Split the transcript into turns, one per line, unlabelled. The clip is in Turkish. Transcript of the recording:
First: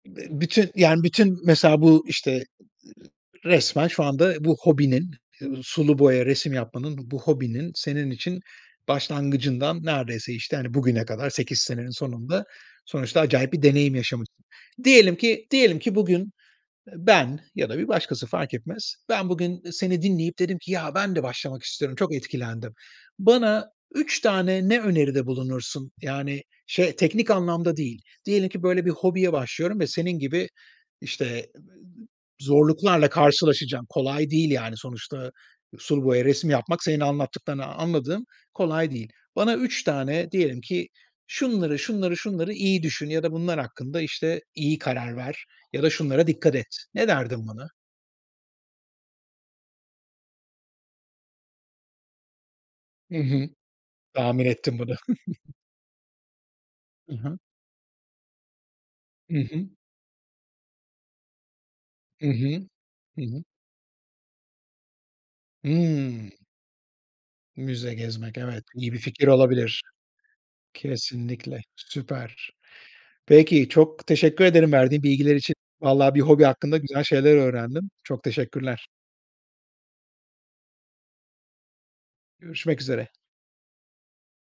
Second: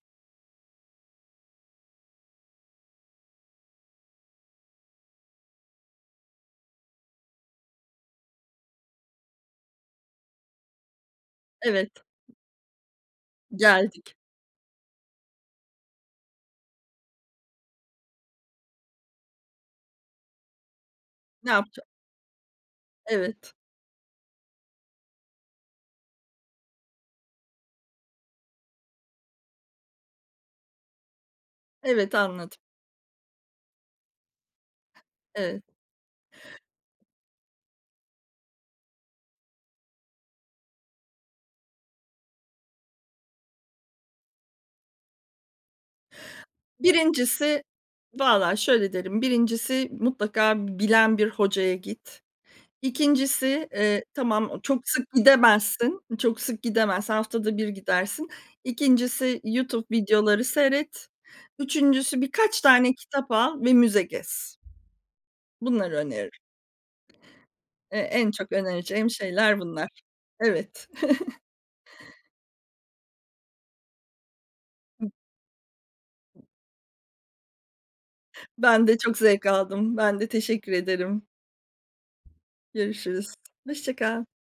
Bü bütün, yani, bütün mesela bu, işte, ııı, resmen şu anda bu hobinin, eee, sulu boya resim yapmanın, bu hobinin senin için başlangıcından neredeyse, işte, hani, bugüne kadar 8
Evet.
senenin sonunda sonuçta acayip bir deneyim
Geldik.
yaşamışsın. Diyelim ki, diyelim ki bugün, eee, ben ya da bir başkası, fark etmez. Ben bugün, eee, seni dinleyip dedim ki, “Ya, ben de
Ne
başlamak
yapaca
istiyorum, çok etkilendim.”
Evet.
Bana 3 tane ne öneride bulunursun? Yani, şey, teknik anlamda değil. Diyelim ki, böyle, bir hobiye başlıyorum ve senin gibi, işte,
Evet, anladım.
zorluklarla karşılaşacağım. Kolay değil, yani, sonuçta
Evet.
sulu boya resim yapmak, senin anlattıklarından anladığım, kolay değil. Bana 3 tane diyelim ki: “Şunları, şunları, şunları iyi düşün ya da bunlar hakkında, işte, iyi karar ver ya da şunlara dikkat et.” Ne derdin
Birincisi
bana?
valla şöyle derim: 1'incisi mutlaka b bilen bir hocaya git.
Hı hı.
2'ncisi, eee,
Tahmin
tamam, o
ettim
çok
bunu.
sık gidemezsin, çok sık gidemez,
Hı hı.
haftada 1 gidersin.
Hı
2'ncisi
hı.
YouTube videoları seyret. 3'üncüsü
Hı
birkaç
hı.
tane
Hı
kitap
hı.
al ve müze gez. Bunları
Hıı.
öneririm.
Müze
Eee, en
gezmek,
çok
evet, iyi bir
önereceğim
fikir
şeyler
olabilir.
bunlar. Evet.
Kesinlikle. Süper. Peki. Çok teşekkür ederim verdiğin
Hı.
bilgiler için. Valla bir hobi hakkında güzel şeyler öğrendim. Çok
Ben
teşekkürler.
de çok zevk aldım. Ben de teşekkür ederim.
Görüşmek üzere.
Görüşürüz. Hoşça kal.